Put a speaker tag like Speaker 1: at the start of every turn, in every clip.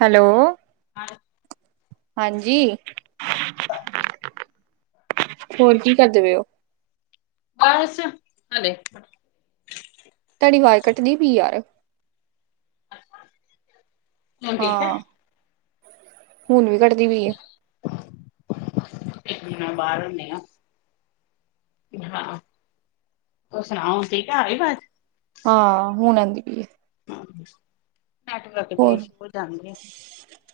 Speaker 1: Hello, ਹਾਂਜੀ। ਹੋਰ ਕੀ ਕਰਦੇ ਪਏ ਉਹ
Speaker 2: ਬਸ ਹ
Speaker 1: ਵਾਜ਼ ਕੱਟਦੀ ਵੀ ਯਾਰ
Speaker 2: ਹੁਣ ਠੀਕ ਐ।
Speaker 1: ਹਾਂ ਹੁਣ ਵੀ ਕਟਦੀ ਪਈ ਐ।
Speaker 2: ਬਾਹਰ ਹੁਨੇ ਆ ਹਾਂ ਤੂੰ ਸੁਣਾ ਹੁਣ ਠੀਕ ਐ ਹੁਣ ਆਗੀ ਅਵਾਜ਼
Speaker 1: ਹਾਂ ਹੁਣ ਆਦੀ ਪਈ ਏ।
Speaker 2: [inaudible] ਨੈਟਵਰਕ ਦੇ
Speaker 1: ਹੋਰ
Speaker 2: ਇਸ਼ੂ ਹੋ ਜਾਂਣਗੇ ਆ।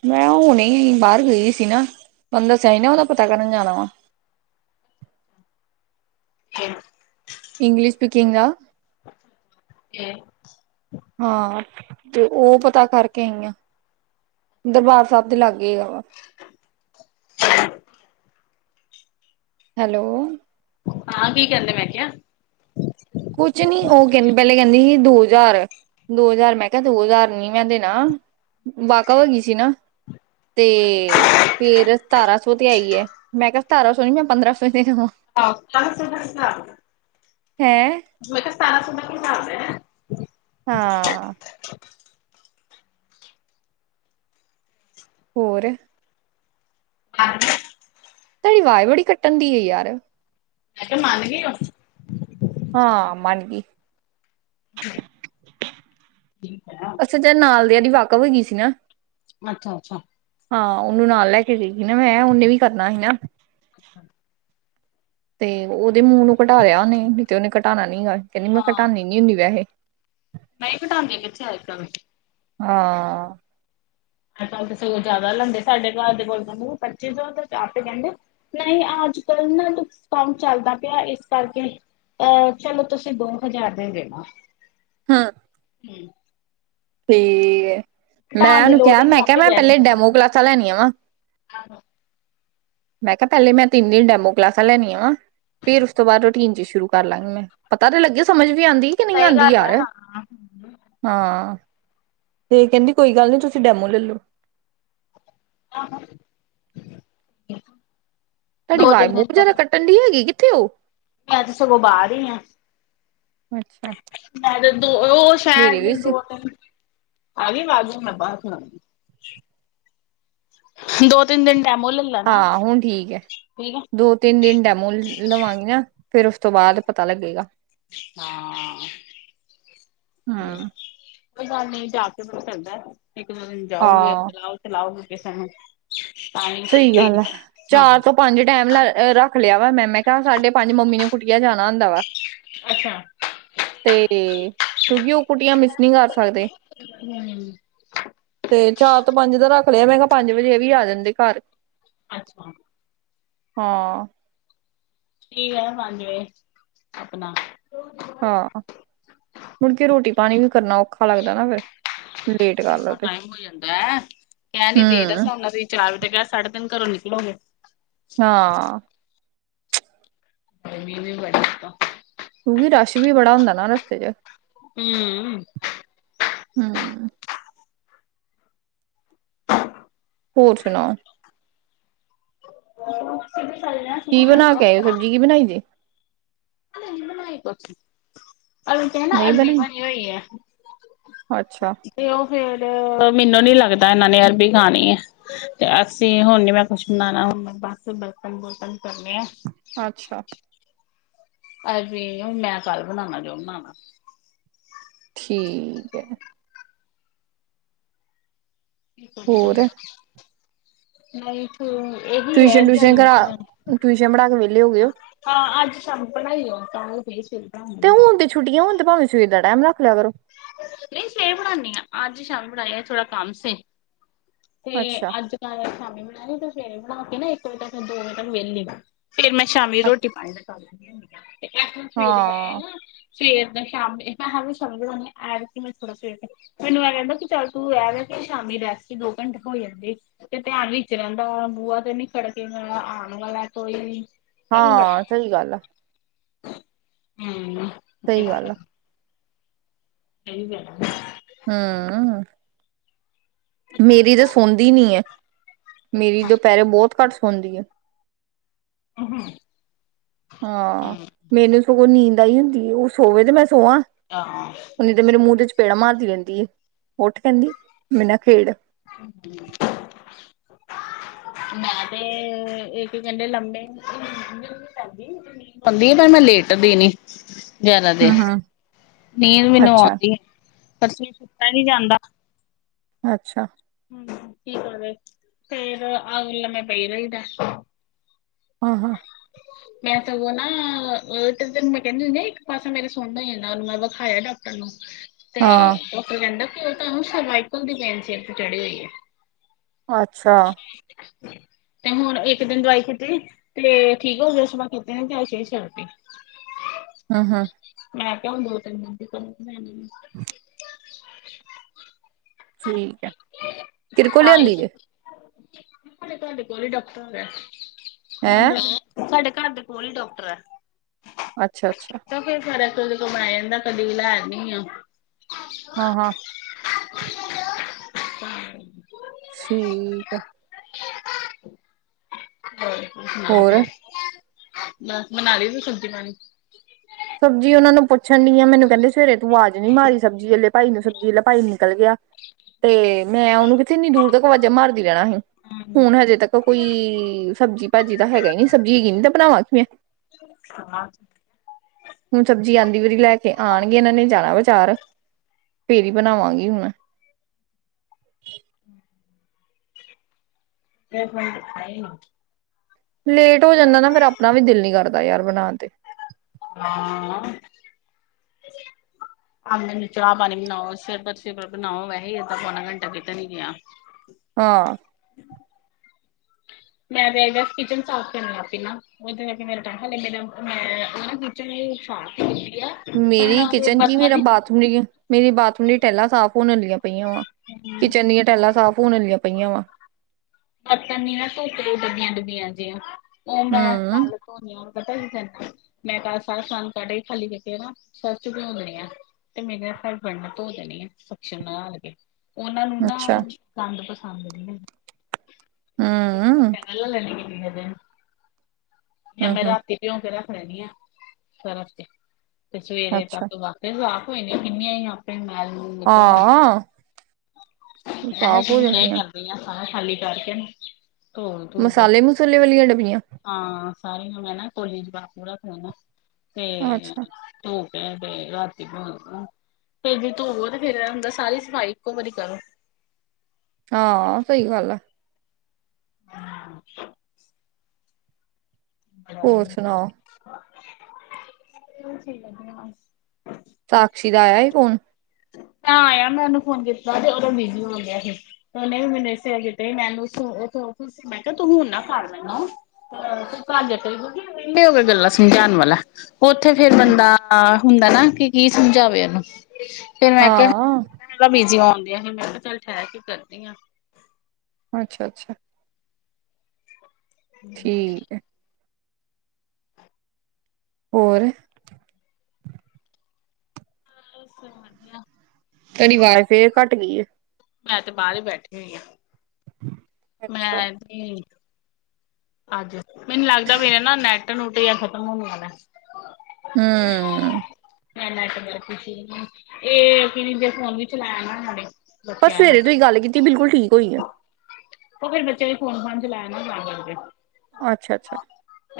Speaker 1: ਮੈਂ ਹੁਣੇ ਬਾਹਰ ਗਈ ਸੀ ਨਾ ਥੋਨੂੰ ਦੱਸਿਆ ਸੀ ਨਾ ਉਹਦਾ ਪਤਾ ਕਰਨ ਜਾਣਾ ਵਾ
Speaker 2: ਹੂੰ।
Speaker 1: ਇੰਗਲੀਸ਼ ਸਪੀਕਿੰਗ ਦਾ। ਹਾਂ ਤੇ ਉਹ ਪਤਾ ਕਰ ਕੇ ਆਈ ਆਂ, ਦਰਬਾਰ ਸਾਹਿਬ ਦੇ ਲਾਗੇ ਆ ਵਾ।
Speaker 2: [inaudible]
Speaker 1: ਹੈਲੋ।
Speaker 2: ਹਾਂ ਕੀ ਕਹਿੰਦੇ ਮੈਂ ਕਿਹਾ
Speaker 1: ਕੁਛ ਨੀ ਉਹ ਕਹਿੰਦੀ ਪਹਿਲੇ ਕਹਿੰਦੀ ਸੀ, ਦੋ ਹਜ਼ਾਰ ਦੋ ਹਜ਼ਾਰ ਮੈਂ ਕਿਹਾ ਦੋ ਹਜ਼ਾਰ ਨੀ ਮੈਂ ਦੇਣਾ ਵਾਕਫ ਹੋਗੀ ਸੀ ਨਾ। ਤੇ ਫੇਰ ਸਤਾਰਾਂ ਸੌ ਤੇ ਆਈ ਐ। ਮੈਂ ਕਿਹਾ ਸਤਾਰਾਂ ਸੌ ਨੀ ਮੈਂ ਪੰਦਰਾਂ ਸੌ ਦੇਣਾ
Speaker 2: ਆਹ ਕਹਾਂ ਸੇ ਸਟਾਟ ਹੋ
Speaker 1: ਹੈਂ
Speaker 2: [inaudible] ਮੈਂ ਕਿਹਾ ਸਾਰਾ ਸੁਬਹ ਕੋ ਲਾਂਦੇ ਐ
Speaker 1: ਹਾਂ। ਹੋਰ,
Speaker 2: ਹਾਂ।
Speaker 1: ਤੁਹਾਡੀ ਆਵਾਜ਼ ਬੜੀ ਕੱਟਣ ਦੀ ਹੈ ਯਾਰ
Speaker 2: ਮ ਕਿਹਾ ਮਨ ਗਓ।
Speaker 1: ਹਾਂ ਮਾਨਗੀ।
Speaker 2: ਠੀਕ।
Speaker 1: ਅੱਛਾ ਜ ਨਾਲ ਦੀ ਵਾਕਫ ਹੋਏ ਗਈ ਸੀ ਨਾ।
Speaker 2: ਅੱਛਾ ਅੱਛਾ।
Speaker 1: ਹਾਂ ਉਹਨੂੰ ਨਾਲ ਲੈ ਕੇ ਗਈਗੀ ਨਾ ਮੈਂ ਉਹਨੇ ਵੀ ਕਰਨਾ ਸੀ ਨਾ।
Speaker 2: ਹ।
Speaker 1: ਤੇ ਉਹਦੇ ਮੂੰਹ ਨੂੰ ਘਟਾ ਲਿਆ ਉਹਨੇ ਤੇ ਉਹਨੇ [inaudible] ਕਹਿੰਦੀ ਮੈਂ ਘਟਾਨਣੀ ਨੀ ਹੁੰਦੀ ਵੈਸੇ
Speaker 2: ਮਾਈਕਟਾਗੇਆਂ ਗ ਚਏ ਕਵੇ
Speaker 1: ਹਾਂ।
Speaker 2: ੋਂ ਜ਼ਿਆਦਾ ਲਾਦੇ ਸਾਡੇ ਘਰ ਦੇ ਕੋਲਾਨੂੰ ਪੱਚੀ ਹਾਰ ਚ ਕਹਿੰਦੇ ਨਹੀਂ ਅੱਜ ਕੱਲ ਨਾ ਡਕਾਟ ਚੱਲਦਾ ਪਿਆ ਇਸ ਕਰਕੇ ਅਹ ਚਲੋ ਤੁਸੀਂ ਦੋ ਹਜ਼ਾਰ ਦੇ ਦੇਣਾ
Speaker 1: ਹਾਂ।
Speaker 2: ਹਮ।
Speaker 1: ਠੀਕ। ਮੈਂ
Speaker 2: ਦੀ
Speaker 1: ਉਹਨੂੰ
Speaker 2: ਲੋੜ
Speaker 1: ਕਿਹਾ
Speaker 2: ਹੀ ਨੀ
Speaker 1: ਮੈਂ ਕਿਹਾ
Speaker 2: ਆਪੇ
Speaker 1: ਮੈਂ ਪਹਿਲੇ ਡੈਮੋ ਕਲਾਸਾਂ ਲੈਣੀਆਂ ਵਾ।
Speaker 2: ਆਹੋ।
Speaker 1: ਮੈਂ ਕਿਹਾ ਪਹਿਲੇ ਮੈਂ ਤਿੰਨ ਦਿਨ ਡੈਮੋ ਕਲਾਸਾਂ ਲੈਣੀਆਂ ਵਾ ਫੇਰ ਉਸ ਤੋਂ ਬਾਅਦ ਰੂਟੀਨ ਚ ਸ਼ੁਰੂ ਕਰ ਲਾਂਗੀ ਮੈਂ ਪਤਾ ਤਾਂ ਲੱਗੇ ਸਮਝ ਵੀ ਆਉਂਦੀ ਕਿ ਨਹੀਂ
Speaker 2: ਸਹੀ
Speaker 1: ਆਉਂਦੀ
Speaker 2: ਗੱਲ ਹੈ
Speaker 1: ਯਾਰ
Speaker 2: ਹਾਂ
Speaker 1: ਹਾਂ। ਤੇ ਕਹਿੰਦੀ ਕੋਈ ਗੱਲ ਨੀ ਤੁਸੀਂ ਡੈਮੋ ਲੈਲੋ।
Speaker 2: ਆਹ।
Speaker 1: ਤੁਹਾਡੀ ਆਵਾਜ਼ ਬਹੁਤ ਜ਼ਿਆਦਾ ਕੱਟਣ ਡ ਹੈਗੀ। ਥਓ।
Speaker 2: ਮੈਂ ਤੇ ਸਗੋਂ ਬਾਹਰ ਹੀ ਆ
Speaker 1: ਅੱਛਾ
Speaker 2: ਮੈਂ ਤੇ ਦੋ ਉਹ
Speaker 1: ਮੇਰੇ
Speaker 2: ਸ਼ਹਿਰ
Speaker 1: ਵੀ ਸੀ
Speaker 2: ਦੋ ਤਿੰਨ ਆਜੀ ਵਜ ਨੈਂਬਸ ਨਾ। ਦੋ ਤਿੰਨ ਦਿਨ ਲੈ ਲੈਣਾ
Speaker 1: ਹਾਂ ਹੁਣ ਠੀਕ ਹੈ
Speaker 2: ਠੀਕ ਹੈ
Speaker 1: ਦੋ ਤਿੰਨ ਦਿਨ ਡੈਮੋ ਲਵਾਂਗੀ ਨਾ ਫੇਰ ਉਸ ਤੋਂ ਬਾਅਦ ਪਤਾ ਲੱਗੇਗਾ।
Speaker 2: ਹਾਂ।
Speaker 1: ਹਮ
Speaker 2: ਕੋਈ ਗੱਲ ਨਹੀਂ ਜਾ ਕੇ ਮੈਨੂੰ ਚੱਲਦਾ। ਇੱਕ ਦੋ ਦਿਨ ਜਾਓਗੇ
Speaker 1: ਹਾਂ
Speaker 2: ਲਓ ਤੇ ਲਾਓਗੇ। ਕਿਸ
Speaker 1: ਸਹੀ ਗੱਲ ਐ ਚਾਰ ਤੋਂ ਪੰਜ ਟੈਮ ਲ ਰ ਰੱਖ ਲਿਆਵਾ ਮੈਂ, ਮੈਂ ਕਿਹਾ- ਸਾਢੇ ਪੰਜ ਮੰਮੀ ਨੂੰ ਕੁਟੀਆ ਜਾਣਾ ਹੁੰਦਾ ਵਾ
Speaker 2: ਅੱਛਾ।
Speaker 1: ਤੇ ਕਿਉਂਕਿ ਉਹ ਕੁਟੀਆਂ ਮਿਸ ਨੀ ਕਰ ਸਕਦੇ।
Speaker 2: ਹੂੰ
Speaker 1: ਤੇ ਚਾਰ ਤੋਂ ਪੰਜ ਦਾ ਰੱਖ ਲਿਆ। ਮੈਂ ਕਿਹਾ- ਪੰਜ ਵਜੇ ਇਹ ਵੀ ਆ ਜਾਂਦੇ। ਘਰ
Speaker 2: ਅੱਛਾ।
Speaker 1: ਹਾਂ,
Speaker 2: ਠੀਕ ਹੈ ਪੰਜ ਵੇਜੇ ਆਪਣਾ
Speaker 1: ਹਾਂ, ਮੁੜ ਕੇ ਰੋਟੀ ਪਾਣੀ ਵੀ ਕਰਨਾ ਔਖਾ ਲੱਗਦਾ ।ਨਾ ਫਿਰ, ਲੇਟ ਕਰ ਲਓ
Speaker 2: ਨਾ
Speaker 1: ਤੇ
Speaker 2: ਟਾਈਮ ਹੋ ਜਾਂਦਾ ਕਹਿਣ ਨੀ ਦੇ
Speaker 1: ਹਮ
Speaker 2: ਸਓਨਾ ਚਾਰ ਵਜੇ ਕਹਿ ਸਾਢੇ ਤਿੰਨ ਘਰੋਂ ਨਿਕਲਾਂਗੇ।
Speaker 1: ਹਾਂ,
Speaker 2: ਮੀ ਵੀ ਬੜ
Speaker 1: ਕਿਉਂਕਿ ਰਸ਼ ਵੀ ਬੜਾ ਹੁੰਦਾ ਨਾ ਰਸਤੇ ਚ
Speaker 2: ਹੂੰ,
Speaker 1: ਹੂੰ, ਹੋਰ ਸੁਣਾਓ?
Speaker 2: [unintelligible]
Speaker 1: ਕੀ ਬਣਾ ਕੇ ਆਏ ਓ, ਸਬਜ਼ੀ ਕੀ ਬਣਾਈ ਏ।
Speaker 2: ਅ ਨਈ ਬਨਾਣੀ ਕੁਝ ਅਲ ਕੇ ਨਾ ਅਰਬੀ ਬਣੀ ਹੋਈ ਹੈ। ਤੇ ਉਹ ਫੇਰ ਮੈਨੂੰ ਨੀ ਲੱਗਦਾ ਇਹਨਾਂ ਨੇ ਅਰਬੀ ਖਾਣੀ ਹੈ। ਤੇ ਅਸੀਂ ਹੁਣ ਨੀ ਮੈਂ ਕੁਛ ਬਨਾਣਾ ਹੁਣ, ਬਸ ਬਰਤਨ- ਬੁਰਤਨ ਕਰਨੇ ਆਂ।
Speaker 1: ਅੱਛਾ।
Speaker 2: ਅ ਵੀ ਹ ਮੈਂ ਕੱਲ ਬਣਾਣਾ ਜੋ ਬਣਾਣਾ।
Speaker 1: ਠੀਕ ਹੈ, ਹੋਰ
Speaker 2: [unintelligible] ਨਹੀਂ [unintelligible] ਇਹੀ ਹੈ
Speaker 1: ਟਿਊਸ਼ਨ
Speaker 2: ਬਾਰੀ
Speaker 1: ਟਿਊਸ਼ਨ ਕਰਾ
Speaker 2: ਨਿਕਲ ਜਾਣੀ।
Speaker 1: ਟਿਊਸ਼ਨ ਪੜ੍ਹਾ ਕੇ ਵਿਹਲੇ ਹੋ ਗਏ ਹੋ
Speaker 2: ਹਾਂ ਅੱਜ ਸਾਮ ਬਣਾਈ ਆ। [unintelligible]
Speaker 1: ਤੇ ਹੁਣ ਤੇ ਛੁੱਟੀਆਂ, ਹੁਣ ਤੇ ਭਾਵੇਂ ਸਵੇਰ ਟਾਈਮ ਰੱਖ ਲਿਆ ਕਰੋ।
Speaker 2: ਨਹੀਂ ਸਵੇਰੇ ਪੜ੍ਹਾਦੀ ਆ। ਅੱਜ ਹੀ ਸ਼ਾਮ ਪੜ੍ਹਾਦੀ ਆ, ਥੋੜਾ ਕੰਮ ਸੀ। ਤੇ
Speaker 1: ਅੱਛਾ
Speaker 2: ਅੱਜ ਕੱਲ ਸ਼ਾਮੀ ਬਣਾਣੀ ਤੇ ਫੇਰ ਬ ਕੇ ਨਾ ਇੱਕ ਵਜੇ ਤੱਕ ਫਿਰ ਦੋ ਵਜੇ ਤੱਕ ਵਿਹਲੀ ਵ ਫੇਰ ਮੈਂ ਸ਼ਾਮੀ
Speaker 1: ਅੱਛ-
Speaker 2: ਰੋਟੀ ਪਾ ਲ ਸ [unintelligible] ਕਲਾਸ
Speaker 1: ਹਾਂ
Speaker 2: [unintelligible] ਸਵੇਰ ਦਾ ਸ਼ਾਮ ਮੈਂ ਕਿਹਾ ਵੀ ਸੌ ਗਏ ਹੋਣੇ। ਐਤਕੀ ਕੇ ਮੈਂ ਥੋੜ੍ਹਾ ਸਵੇਰ ਮੈਨੂੰ ਇਹ ਕਹਿੰਦਾ ਕਿ ਚੱਲ ਤੂੰ ਇਹ ਵੈ ਕੇ ਸ਼ਾਮੀ ਰੈਸਟ ਦੋ ਘੰਟੇ ਹੋ ਜਾਂਦੀ ਤੇ ਧਿਆਨ ਵਿੱਚ ਰਹਿੰਦਾ ਬੂਆ ਤੇ ਨੀ ਖੜ ਕਿਆ ਆਉਣ ਵਾਲਾ ਕੋਈ ਇਹ ਬੜਾ
Speaker 1: ਹਾਂ ਸਹੀ ਗੱਲ ਆ
Speaker 2: ਹੂੰ
Speaker 1: ਸਹੀ ਗੱਲ ਆ
Speaker 2: ਸਹੀ ਬਾਤ
Speaker 1: ਹਮ ਮੇਰੀ ਤਾਂ ਸੌਦੀ ਨੀ ਏ ਮੇਰੀ ਦੁਪਹਿਰੇ ਬਹੁਤ ਘੱਟ ਹੁੰਦੀ ਏ
Speaker 2: [unintelligible]
Speaker 1: ਹਾਂ
Speaker 2: ਹੂੰ
Speaker 1: ਮੈਨੂੰ [unintelligible] ਉਹ ਨੀਂਦ ਆਈ ਹੁੰਦੀ ਉਹ ਸੋਵੇ ਤੇ ਮੈਂ ਸੋਵਾਂ
Speaker 2: ਹਾਂ
Speaker 1: ਓਨੇ ਤੇ ਮੇਰੇ ਮੂੰਹ ਤੇ ਚਪੇੜ ਮਾਰ ਰਹਿੰਦੀ ਉੱਠ ਕਹਿੰਦੀ ਮੇਰੇ ਨਾ ਖੇਡ
Speaker 2: ਮੈਂ ਤੇ ਇੱਕ ਘੰਟੇ ਲੰਮੇ ਲੁਮੇ ਪੈਂਦੀ ਪਰ ਮੈਂ ਲੇਟ ਦੇ ਨੀ ਜਿਆਦਾ ਦੇਰ
Speaker 1: ਹਮ ਹਮ
Speaker 2: ਨੀਂਦ ਮੈਨੂੰ
Speaker 1: ਅੱਛਾ,
Speaker 2: ਆਂਦੀ ਆ ਮੇਰੇ ਤੋ ਸੁੱਤਾ ਨੀ ਜਾਂਦਾ
Speaker 1: ਅੱਛਾ
Speaker 2: ਕੀ ਕਰੇ ਫੇਰ ਆ ਕੇ ਲੰਮੇ ਪਈ ਰਹੀਦਾ
Speaker 1: ਹਾਂ ਹਾਂ
Speaker 2: ਮੈਂ ਸਗੋਂ ਨਾ ਤੇ ਤੈਨੂੰ ਮੈਂ ਕਹਿੰਦੀ ਹੁੰਦੀ ਆ ਇੱਕ ਪਾਸਾ ਮੇਰਾ ਸੁਨ ਹੋਈ ਜਾਂਦਾ ਉਹਨੂੰ ਮੈਂ ਵਿਖਾਇਆ ਡਾਕਟਰ ਨੂੰ ਤੇ
Speaker 1: ਹਾਂ,
Speaker 2: ਡਾਕਟਰ ਕਹਿੰਦਾ ਉਹ ਤੁਹਾਨੂੰ ਸਰਵਾਈਕਲ ਦੀ ਪੇਂਨ ਸਿਰ ਤੇ ਚੜ੍ਹੀ ਹੋਈ ਹੈ
Speaker 1: ਅੱਛਾ
Speaker 2: ਤੇ ਹੁਣ ਇੱਕ ਦਿਨ ਦਵਾਈ ਛੁੱਟੀ ਤੇ ਠੀਕ ਹੋ ਗਿਆ ਸੀ [unintelligible] ਤੇ ਅੱਜ ਫੇਰ ਛੱਡ ਤੀ
Speaker 1: ਹਾਂ ਹਾਂ
Speaker 2: ਕਿਉਂ ਦੋ ਤਿੰਨ ਮਹੀਨੇ ਖਾਦੀ ਸੀ ਹੂੰ [inaudible]
Speaker 1: ਠੀਕ ਹੈ ਤੇਰੇ ਕੋਲ
Speaker 2: ਤਾਂ ਹੀ
Speaker 1: ਲਿਆਂਦੀ [unintelligible]
Speaker 2: ਸਾਡੇ ਘਰ ਦੇ ਕੋਲ ਹੀ ਡਾਕਟਰ ਹੈਗਾ
Speaker 1: ਹੈਂ,
Speaker 2: ਏ [unintelligible] ਸਾਡੇ ਘਰ ਦੇ ਕੋਲ ਹੀ ਡਾਕਟਰ ਹੈ
Speaker 1: ਅੱਛਾ ਅੱਛਾ
Speaker 2: ਜਦੋਂ ਕੋਈ ਲੈ ਜਾਂਦਾ ਕਦੀ ਵੀ ਲੈ ਆਨੀ ਆ
Speaker 1: ਹਾਂ-ਹਾਂ,
Speaker 2: [unintelligible] ਹਾਂ,
Speaker 1: ਠੀਕ ਆ।
Speaker 2: [unintelligible] ਹੋਰ ਸੁਣਾ।
Speaker 1: ਹੋਰ?
Speaker 2: ਬਸ ਬਣਾ ਲਈ ਸਬਜੀ ਪਾਣੀ
Speaker 1: ਸਬਜੀ ਉਹਨਾ ਨੂੰ ਪੁੱਛਣ ਡੀ ਆ ਮੈਨੂੰ ਕਹਿੰਦੇ ਫੇਰੇ ਤੂੰ ਆਜ ਨੀ ਮਾਰੀ ਸਬਜ਼ੀ ਆਲੇ ਭਾਈ ਨੂੰ ਸਬਜ਼ੀ ਲ ਭਾਈ ਨਿਕਲ ਗਿਆ। ਤੇ ਮੈਂ ਉਹਨੂੰ ਕਿਥ ਇੰਨੀ ਦੂਰ ਤੱਕ ਅਵਾਜ਼ਾਂ ਮਾਰਦੀ ਰਹਿਣਾ ਸੀ
Speaker 2: ਹਾਂ
Speaker 1: ਹੁਣ ਹਜੇ ਤੱਕ ਕੋਈ ਸਬਜ਼ੀ ਭਾਜੀ ਤਾਂ ਹੈਗਾ ਨਹੀਂ ਸਬਜ਼ੀ ਹੈਗੀ ਨੀ ਤਾਂ ਬਣਾਵਾਂ ਕਿ ਮੈਂ ਹੁਣ ਸਬਜ਼ੀ ਆਦੀ ਵਾਰੀ ਲੈ ਕੇ ਆਣਗੇ ਇਹਨਾਂ ਨੇ ਜਾਣਾ ਬਾਜਾਰ ਫੇਰ ਹੀ ਬਣਾਵਾਂਗੀ ਹੁਣ [unintelligible]
Speaker 2: [unintelligible]
Speaker 1: ਲੇਟ ਹੋ ਜਾਂਦਾ ਨਾ ਫੇਰ ਆਪਣਾ ਵੀ ਦਿਲ ਨ ਕਰਦਾ ਯਾਰ ਬਣਾਣ ਤੇ।
Speaker 2: ਹਾਂ ਮੈਨੂੰ ਚਾਹ ਪਾਣੀ ਬਣਾਓ ਸਿਰ ਪਰ ਸਿਰ ਪਰ ਬਣਾਓ ਵੈਸੇ ਏਦ ਪੌਨਾ ਘੰਟਾ ਕਿਤੇ ਨੀ ਗਿਆ।
Speaker 1: ਆਹ
Speaker 2: ਮੈਂ ਤੇਗਾ ਕਿਚਨ ਸਾਫ਼ ਕਰਨੀ ਲੱ ਪ ਨਾ ਉਹਦੇ ਕਰਕੇ ਮੇਰਾ ਟਮ ਲ ਮੇ ਮੈਂ ਉਹ ਕਿਚਨ ਸਾਫ
Speaker 1: ਮੇਰੀ ਕਿਚਨ ਕੀ ਮੇਰਾ ਬਾਥਰੂਮ ਮੇਰੀ ਬਾਥਰੂਮ ਲਈ ਟੈਲਾ ਸਾਫ਼ ਹੋਣ ਆਲੀਆ ਪਈਆਂ ਵਾ
Speaker 2: ਹੂੰ
Speaker 1: ਕਿਚਨ ਦੀਆਂ ਟੈਲਾਂ ਸਾਫ਼ ਹੋਨ ਆਲੀਆਂ ਪਈਆਂ ਵਾ।
Speaker 2: ਬਰਤਨ ਨ ਨਾ ਧੋ ਧ ਡੱਬੀਆਂ ਡੱਬੀਆਂ ਜੀਆਂ ਉਹ ਮੈਂ
Speaker 1: ਹੂੰ
Speaker 2: ਚਾਲ ਤੋਂ ਹੋ ਨ ਪਤਾ ਕੀ ਕਰਨਾ ਮੈਂ ਤਾਂ ਸਾਰਾ ਸਾਨ ਕੱਢ ਹੀ ਖਾਲੀ ਜ ਕੇ ਨਾ ਸੱਸ ਚ ਵੀ ਦੇਣੀ ਆ ਤੇ ਮੇਰੀ ਨਾਲ ਫਰ ਬਣਨ ਧੋ ਦੇਣੀ ਆ ਸਸ਼ਮ ਲਗਾ ਲ ਕੇ ਉਹਨਾਂ ਨੂੰ ਨਾ
Speaker 1: ਅੱਛਾ
Speaker 2: ਗੰਦ ਪਸੰਦ ਨੀ ਆ।
Speaker 1: ਹੂੰ
Speaker 2: ਲੈ ਲੇਨੀ ਆ। [unintelligible] ਜਾਂ
Speaker 1: ਹੂੰ
Speaker 2: ਮੈਂ
Speaker 1: ਹੂੰ
Speaker 2: ਰਾਤੀ ਭਿਉ ਕੇ ਲੈਣੀ ਆ ਸਰਫ ਚ ਤੇ ਸਵੇਰੇ
Speaker 1: ਅੱਛਾ
Speaker 2: ਤੱਕ ਆਪੇ ਹੋ ਜਾਣੀਆਂ ਕਿੰਨੀਆਂ ਹੀ ਆਪਣੇ ਮੈਂ ਵੀ ਮੂਲ ਨਿਕਲ ਆਉਂਦੀ
Speaker 1: ਹਾਂ
Speaker 2: ਐ। ਐਸ
Speaker 1: ਸਾਫ਼ ਹੋ
Speaker 2: ਹੁਣ
Speaker 1: ਜਾਣੀਆਂ
Speaker 2: ਕਰਦੇ ਆ [unintelligible] ਖਾਲੀ ਕਰਕੇ ਨਾ ਧੋ ਧੋ ਕੇ
Speaker 1: ਮਸਾਲੇ ਮਸੂਲੇ ਵਾਲੀਆਂ ਡੱਬੀਆਂ
Speaker 2: ਹਾਂ ਸਾਰੀ ਨੂੰ ਮੈਂ ਨਾ ਭੋਲੀ ਪੂਰਾ ਖਾਣਾ ਤੇ
Speaker 1: ਅੱਛਾ
Speaker 2: ਧੋ ਰਾਤੀ ਫ ਜੇ ਧੋਵੋ ਤੇ ਫੇਰ ਹੁੰਦਾ ਸਾਰੀ ਸਫ਼ਾਈ ਇੱਕੋ ਵਾਰੀ ਕਰੋ।
Speaker 1: ਹਾਂ ਸਹੀ ਗੱਲ ਆ।
Speaker 2: ਹੂੰ
Speaker 1: ਹੋਰ
Speaker 2: ਬਾਈ।
Speaker 1: ਸੁਣਾਓ
Speaker 2: ਇਹ ਸਹੀ ਗੱਲ ਬਸ
Speaker 1: ਸਾਕਸ਼ੀ ਦਾ ਆਇਆ ਸੀ ਫੋਨ
Speaker 2: ਆਇਆ ਮੈਂ ਉਹਨੂੰ ਫੋਨ ਕੀਤਾ ਤੇ ਉਦੋਂ ਬਿਜੀ ਹੋ ਗਿਆ ਸੀ ਤੇ ਉਹਨੇ ਵੀ ਮੈਨੂੰ [unintelligible] ਮੈਨੂੰ ਮੈਂ ਕਿਹਾ ਤੂੰ ਹੁਣ ਨਾ ਕਰ ਲੈਣਾ। [unintelligible] ਗੱਲਾਂ ਸਮਝਾਉਣ ਵਾਲਾ ਉੱਥੇ ਫੇਰ ਬੰਦਾ ਹੁੰਦਾ ਨਾ ਕਿ ਕੀ ਸਮਝਾਵੇ ਉਹਨੂੰ ਫੇਰ ਮੈਂ ਕਿਹਾ
Speaker 1: ਹਾਂ
Speaker 2: [unintelligible] ਬੀਜੀ ਆ। [unintelligible] ਮੈਂ ਕਿਹਾ ਚੱਲ ਠਹਿਰ ਕੇ ਕਰਦੀ ਹਾਂ।
Speaker 1: ਅੱਛਾ ਅੱਛਾ। ਠੀਕ ਹੈ
Speaker 2: [unintelligible]
Speaker 1: ਹੋਰ?
Speaker 2: ਬਸ ਵਧੀਆ
Speaker 1: ਤੁਹਾਡੀ ਆਵਾਜ਼ ਫੇਰ ਘੱਟ ਗਈ ਆ।
Speaker 2: ਮੈਂ ਤੇ ਬਾਹਰ ਹੀ ਬੈਠੀ ਹੋਈ ਹਾਂ।
Speaker 1: ਹੂੰ।
Speaker 2: ਮੈਂ ਵੀ ਅੱਜ ਮੈਨੂੰ ਲੱਗਦਾ ਮੇਰੇ ਨਾ ਨੈਟ ਨੁੱਟ ਜਾਂ ਖ਼ਤਮ ਹੋਣ ਵਾਲਾ
Speaker 1: ਹੂੰ
Speaker 2: ਮੇਰਾ ਨੈਟਵਰਕ ਇਸ਼ੂ ਇਹ [unintelligible] ਹੁਣ ਹੀ ਚਲਾਇਆ ਨਾ ਸਾ
Speaker 1: ਪਰ ਸਵੇਰੇ ਤੋਂ ਹੀਂ ਗੱਲ ਕੀਤੀ ਬਿਲਕੁਲ ਠੀਕ ਹੋਈ ਆ।
Speaker 2: ਉਹ ਫੇਰ ਬੱਚਿਆਂ ਨੇ ਫੋਨ ਫ਼ਾਨ ਚਲਾਇਆ ਨ ਤਾਂ ਕਰਕੇ
Speaker 1: ਅੱਛਾ ਅੱਛਾ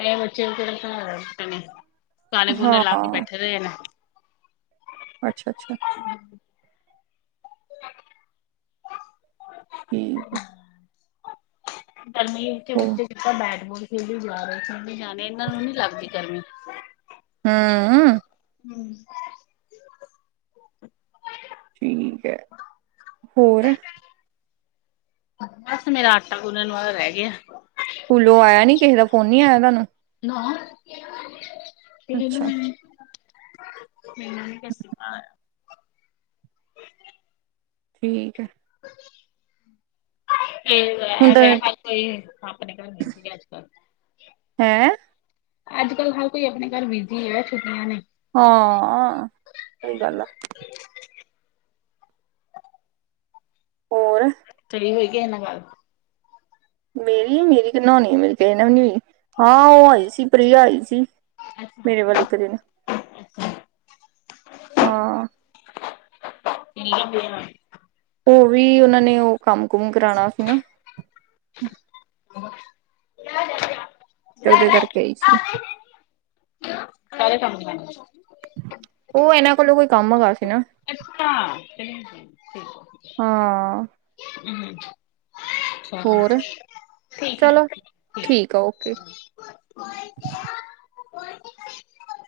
Speaker 2: ਐ ਬੱਚੇ [unintelligible] [unintelligible] ਗਾਣੇ ਗੂਨੇ ਲਾ ਕੇ ਬੈਠੇ ਰਹੇ ਨੇ
Speaker 1: ਅੱਛਾ ਅੱਛਾ। ਠੀਕ ਆ।
Speaker 2: ਪਰ ਮਿਹਨਤੀ ਬੱਚੇ ਸਿੱਧਾ ਬੈਟਬਾਲ ਖੇਲੀ ਜਾ ਰਹੇ ਜਾਣੇ ਇਹਨਾਂ ਨੂੰ ਨੀ ਲੱਗਦੀ ਗਰਮੀ [unintelligible]
Speaker 1: ਹਾਂ।
Speaker 2: ਹੂੰ
Speaker 1: ਠੀਕ ਹੈ। ਹੋਰ
Speaker 2: ਬਸ ਮੇਰਾ ਆਟਾ ਗੁੰਨਨ ਵਾਲ ਰਹਿ ਗਿਆ।
Speaker 1: ਸਕੂਲੋਂ ਆਇਆ ਨੀ ਕਿਸੇ ਦਾ ਫੋਨ ਨੀ ਆਇਆ ਤੁਹਾਨੂੰ
Speaker 2: ਇਹ ਤੇ
Speaker 1: ਅੱਛਾ
Speaker 2: ਮਨਾਂ ਨ ਕਸੀ
Speaker 1: ਠੀਕ ਹੈ। ਹੁਣ ਤਾਂ
Speaker 2: ਕੋਈ ਪਾਪ ਨਿਕ ਸੀ ਅਜੱਲ
Speaker 1: ਹੈਂ
Speaker 2: ਅੱਜ ਕੱਲ੍ਹ ਹਰ ਕੋਈ ਆਪਣੇ ਘਰ ਬਿਜੀ ਹੈ ਛੁਟੀਆਂ ਨੇ
Speaker 1: ਹਾਂ ਸਹੀ ਗੱਲ ਆ। ਹੋਰ?
Speaker 2: ਚਲੀ ਹੋ ਗਿਆ ਇਹਨਾਂ ਗੱਲ
Speaker 1: ਮੇਰੀ ਮੇਰੀ ਕਿ ਨੌਣੀ ਮੇਰੀ ਕ ਨਾ ਵੀ ਨ ਹੋਈ ਹਾਂ ਉਹ ਆਈ ਸੀ ਪ੍ਰਿਆ ਆਈ ਸੀ। ਮੇਰੇ ਵੱਲ ਇੱਕ ਦਿਨ
Speaker 2: ਹ।
Speaker 1: ਹਾਂ।
Speaker 2: ਇ ਬ
Speaker 1: ਹੋ ਵੀ ਉਹਨਾ ਨੇ ਉਹ ਕੰਮ ਕੁਮ ਕਰਾਉਣਾ ਸੀ ਨਾ।
Speaker 2: ਲ ਜਾ
Speaker 1: ਤੇ ਉਹਡਦੇ ਕਰਕੇ ਆਈ ਸੀ।
Speaker 2: ਸਾਰੇ ਸਮਝ
Speaker 1: ਉਹ ਇਹਨਾਂ ਕੋਲੋਂ ਕੋਈ ਕੰਮ ਹੈਗਾ ਸੀ ਨਾ।
Speaker 2: ਾਂ ਠੀਕ।
Speaker 1: ਹਾਂ।
Speaker 2: [inaudible]
Speaker 1: ਹੋਰ
Speaker 2: ਠੀਕ
Speaker 1: ਚਲੋ
Speaker 2: ਹੈ
Speaker 1: ਠੀਕ ਆ ਓਕੇ। ਹ।
Speaker 2: ਹੈ।